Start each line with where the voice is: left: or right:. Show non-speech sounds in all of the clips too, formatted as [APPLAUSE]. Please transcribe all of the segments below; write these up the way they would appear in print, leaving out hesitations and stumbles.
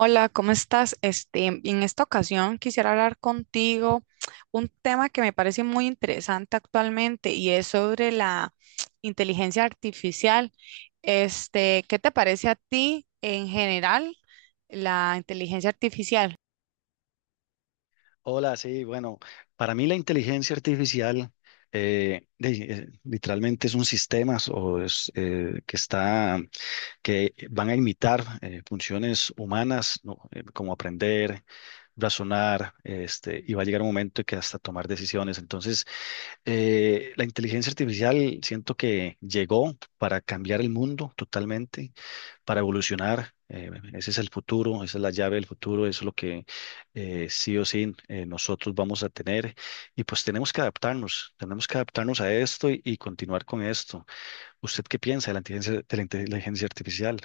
right: Hola, ¿cómo estás? En esta ocasión quisiera hablar contigo un tema que me parece muy interesante actualmente y es sobre la [TSK] inteligencia artificial. ¿Qué te parece a ti en general la inteligencia artificial?
left: Hola, sí, bueno, para mí la inteligencia artificial literalmente es un sistema o que van a imitar funciones humanas, ¿no? Como aprender, razonar, este, y va a llegar un momento que hasta tomar decisiones. Entonces, la inteligencia artificial siento que llegó para cambiar el mundo totalmente para evolucionar. Ese es el futuro, esa es la llave del futuro, eso es lo que sí o sí nosotros vamos a tener. Y pues tenemos que adaptarnos a esto y continuar con esto. ¿Usted qué piensa de la inteligencia artificial?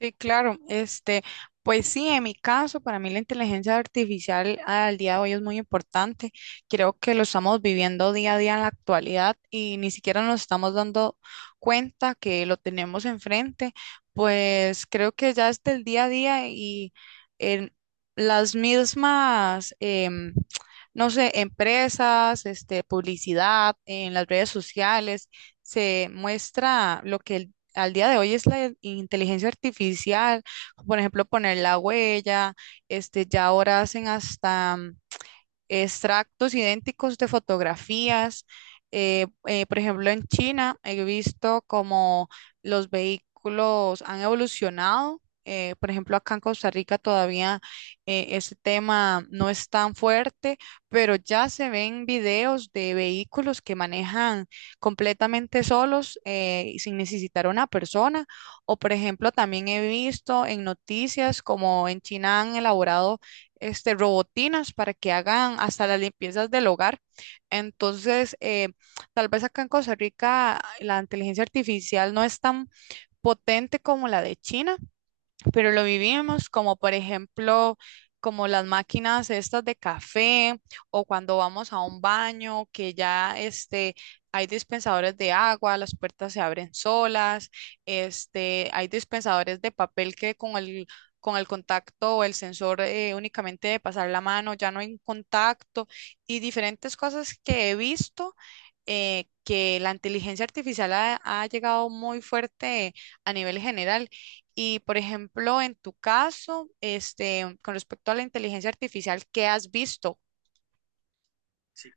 right: Sí, claro. Pues sí, en mi caso, para mí la inteligencia artificial al día de hoy es muy importante. Creo que lo estamos viviendo día a día en la actualidad y ni siquiera nos estamos dando cuenta que lo tenemos enfrente. Pues creo que ya es del día a día y en las mismas, no sé, empresas, publicidad, en las redes sociales, se muestra lo que el al día de hoy es la inteligencia artificial, por ejemplo, poner la huella, ya ahora hacen hasta extractos idénticos de fotografías. Por ejemplo, en China he visto como los vehículos han evolucionado. Por ejemplo, acá en Costa Rica todavía ese tema no es tan fuerte, pero ya se ven videos de vehículos que manejan completamente solos y sin necesitar una persona. O, por ejemplo, también he visto en noticias como en China han elaborado robotinas para que hagan hasta las limpiezas del hogar. Entonces, tal vez acá en Costa Rica la inteligencia artificial no es tan potente como la de China, pero lo vivíamos como por ejemplo, como las máquinas estas de café o cuando vamos a un baño que ya hay dispensadores de agua, las puertas se abren solas, hay dispensadores de papel que con el con el contacto o el sensor únicamente de pasar la mano, ya no hay un contacto y diferentes cosas que he visto que la inteligencia artificial ha llegado muy fuerte a nivel general y, por ejemplo, en tu caso, con respecto a la inteligencia artificial, ¿qué has visto?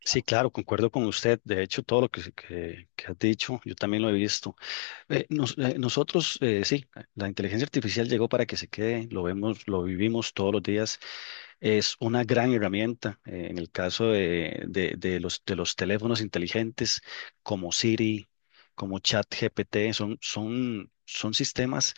left: Sí, claro, concuerdo con usted. De hecho, todo lo que has dicho, yo también lo he visto. Nosotros, sí, la inteligencia artificial llegó para que se quede, lo vemos, lo vivimos todos los días. Es una gran herramienta en el caso de los teléfonos inteligentes como Siri, como ChatGPT, son sistemas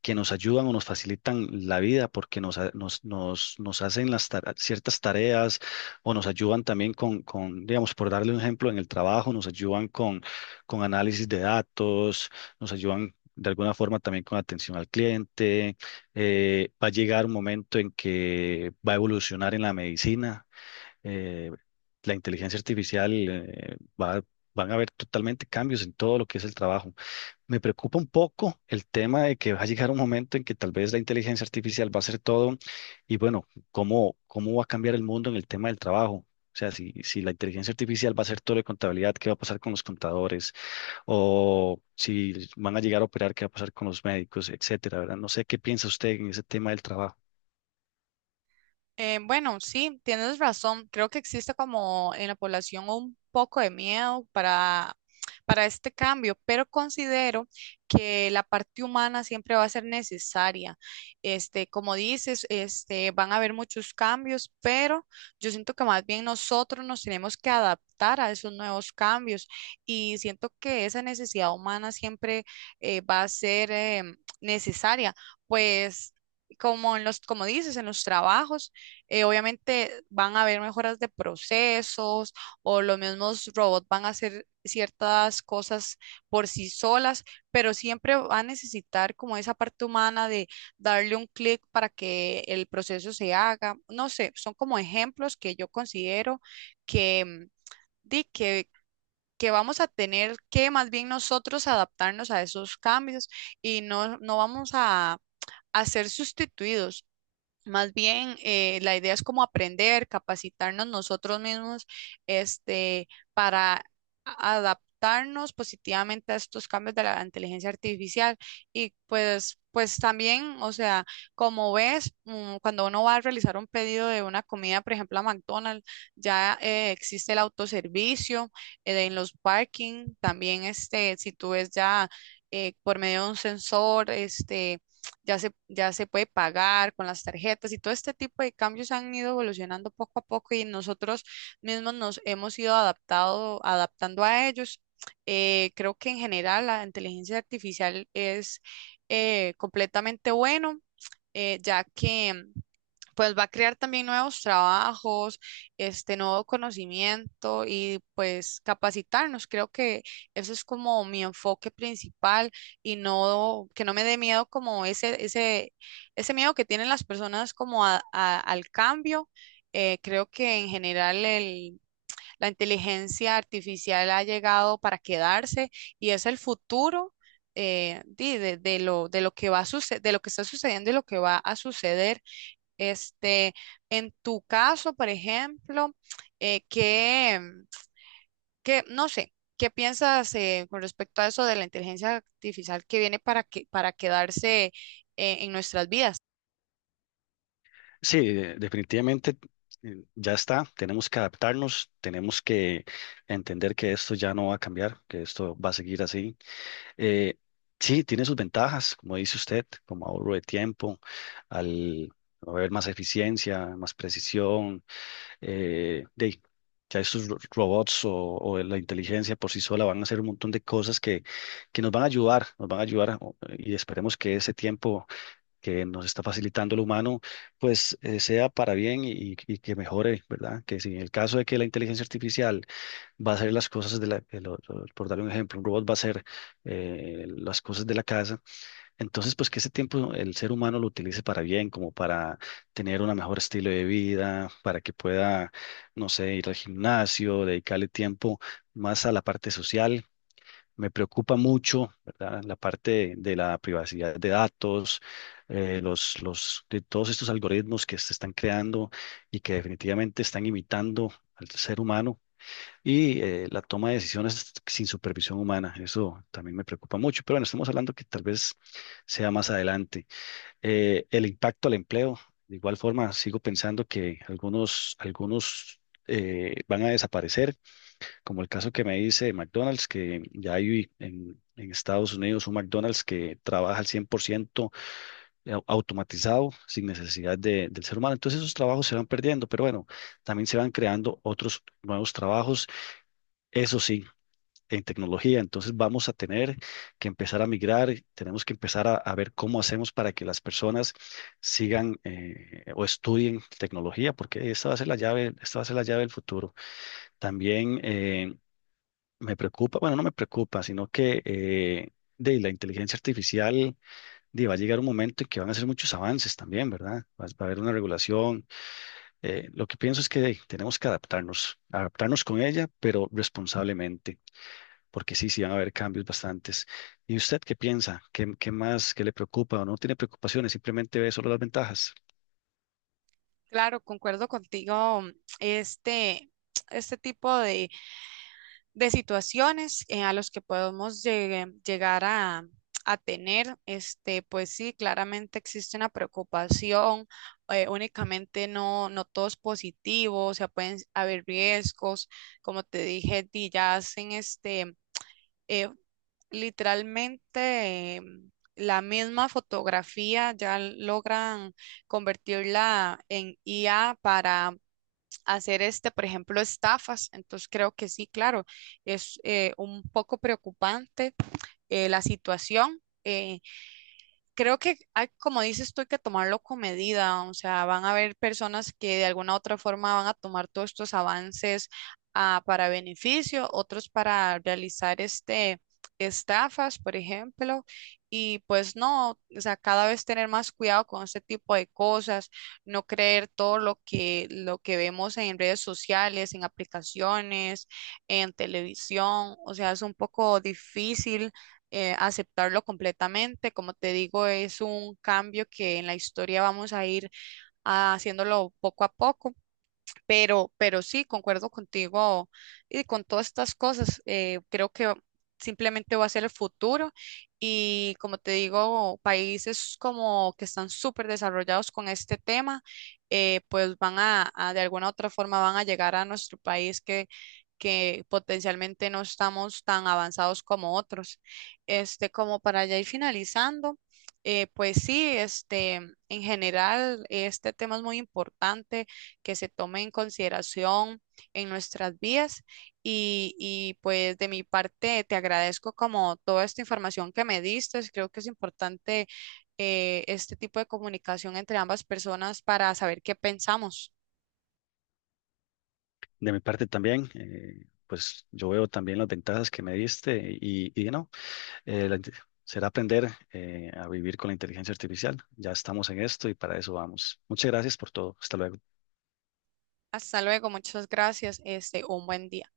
left: que nos ayudan o nos facilitan la vida porque nos, ha- nos, nos, nos hacen las ciertas tareas o nos ayudan también con digamos, por darle un ejemplo, en el trabajo, nos ayudan con análisis de datos, nos ayudan de alguna forma también con atención al cliente. Va a llegar un momento en que va a evolucionar en la medicina. eh, la inteligencia artificial, va, van a haber totalmente cambios en todo lo que es el trabajo. Me preocupa un poco el tema de que va a llegar un momento en que tal vez la inteligencia artificial va a hacer todo y bueno, ¿cómo, cómo va a cambiar el mundo en el tema del trabajo? O sea, si la inteligencia artificial va a hacer todo de contabilidad, ¿qué va a pasar con los contadores? O si van a llegar a operar, ¿qué va a pasar con los médicos, etcétera, ¿verdad? No sé qué piensa usted en ese tema del trabajo.
right: Bueno, sí, tienes razón. Creo que existe como en la población un poco de miedo para este cambio, pero considero que la parte humana siempre va a ser necesaria. Como dices, van a haber muchos cambios, pero yo siento que más bien nosotros nos tenemos que adaptar a esos nuevos cambios y siento que esa necesidad humana siempre va a ser necesaria, pues como en los, como dices, en los trabajos obviamente van a haber mejoras de procesos o los mismos robots van a hacer ciertas cosas por sí solas, pero siempre va a necesitar como esa parte humana de darle un clic para que el proceso se haga. No sé, son como ejemplos que yo considero que, mm, que que vamos a tener que más bien nosotros adaptarnos a esos cambios y no vamos a ser sustituidos. Más bien, la idea es como aprender, capacitarnos nosotros mismos, este, para adaptarnos positivamente a estos cambios de la inteligencia artificial. Y pues, pues también, o sea, como ves, cuando uno va a realizar un pedido de una comida, por ejemplo, a McDonald's, ya existe el autoservicio en los parking. También, si tú ves ya por medio de un sensor, ya se puede pagar con las tarjetas y todo este tipo de cambios han ido evolucionando poco a poco y nosotros mismos nos hemos ido adaptando a ellos. Creo que en general la inteligencia artificial es completamente bueno, ya que pues va a crear también nuevos trabajos, este nuevo conocimiento y pues capacitarnos. Creo que eso es como mi enfoque principal y no que no me dé miedo como ese miedo que tienen las personas como al cambio. Creo que en general la inteligencia artificial ha llegado para quedarse y es el futuro de lo que va a suce- de lo que está sucediendo y lo que va a suceder. Este, en tu caso, por ejemplo, eh, ¿qué, no sé, ¿qué piensas con respecto a eso de la inteligencia artificial que viene para quedarse en nuestras vidas?
left: Definitivamente ya está. Tenemos que adaptarnos, tenemos que entender que esto ya no va a cambiar, que esto va a seguir así. Eh, sí, tiene sus ventajas, como dice usted, como ahorro de tiempo, al haber más eficiencia, más precisión. eh, de, ya estos robots o la inteligencia por sí sola van a hacer un montón de cosas que nos van a ayudar, nos van a ayudar y esperemos que ese tiempo que nos está facilitando el humano, pues sea para bien y que mejore, ¿verdad? Que si en el caso de que la inteligencia artificial va a hacer las cosas de la, de lo- por dar un ejemplo, un robot va a hacer las cosas de la casa. Entonces, pues que ese tiempo el ser humano lo utilice para bien, como para tener un mejor estilo de vida, para que pueda, no sé, ir al gimnasio, dedicarle tiempo más a la parte social. Me preocupa mucho, ¿verdad? La parte de, la privacidad de datos, de todos estos algoritmos que se están creando y que definitivamente están imitando al ser humano y la toma de decisiones sin supervisión humana. Eso también me preocupa mucho, pero bueno, estamos hablando que tal vez sea más adelante. El impacto al empleo, de igual forma, sigo pensando que algunos van a desaparecer, como el caso que me dice de McDonald's, que ya hay en Estados Unidos un McDonald's que trabaja al 100% automatizado, sin necesidad del ser humano. Entonces esos trabajos se van perdiendo, pero bueno, también se van creando otros nuevos trabajos. Eso sí en tecnología. Entonces vamos a tener que empezar a migrar, tenemos que empezar a ver cómo hacemos para que las personas sigan o estudien tecnología, porque esta va a ser la llave, esta va a ser la llave del futuro. También me preocupa, bueno, no me preocupa, sino que de la inteligencia artificial va a llegar un momento en que van a hacer muchos avances también, ¿verdad? Va a haber una regulación. Lo que pienso es que tenemos que adaptarnos, adaptarnos con ella, pero responsablemente porque sí van a haber cambios bastantes. ¿Y usted qué piensa? ¿Qué, qué más, qué le preocupa o no tiene preocupaciones? Simplemente ve solo las ventajas.
right: Claro, concuerdo contigo. Este, este tipo de situaciones a los que podemos llegar a tener, pues sí, claramente existe una preocupación, únicamente no todo es positivo, o sea, pueden haber riesgos, como te dije, y ya hacen eh, literalmente... eh, la misma fotografía ya logran convertirla en IA para hacer por ejemplo, estafas. Entonces creo que sí, claro, es un poco preocupante la situación. Creo que, como dices tú, hay que tomarlo con medida, o sea, van a haber personas que de alguna u otra forma van a tomar todos estos avances para beneficio, otros para realizar estafas, por ejemplo, y pues no, o sea, cada vez tener más cuidado con este tipo de cosas, no creer todo lo que vemos en redes sociales, en aplicaciones, en televisión, o sea, es un poco difícil aceptarlo completamente. Como te digo, es un cambio que en la historia vamos a ir haciéndolo poco a poco. Pero sí, concuerdo contigo y con todas estas cosas. Creo que simplemente va a ser el futuro y como te digo, países como que están súper desarrollados con este tema, pues van a, de alguna u otra forma, van a llegar a nuestro país que potencialmente no estamos tan avanzados como otros. Como para ya ir finalizando, pues sí, en general, este tema es muy importante que se tome en consideración en nuestras vías y pues de mi parte te agradezco como toda esta información que me diste. Creo que es importante este tipo de comunicación entre ambas personas para saber qué pensamos.
left: De mi parte también, pues yo veo también las ventajas que me diste y no, eh, la inte- será aprender a vivir con la inteligencia artificial. Ya estamos en esto y para eso vamos. Muchas gracias por todo. Hasta luego.
right: Hasta luego, muchas gracias. Un buen día.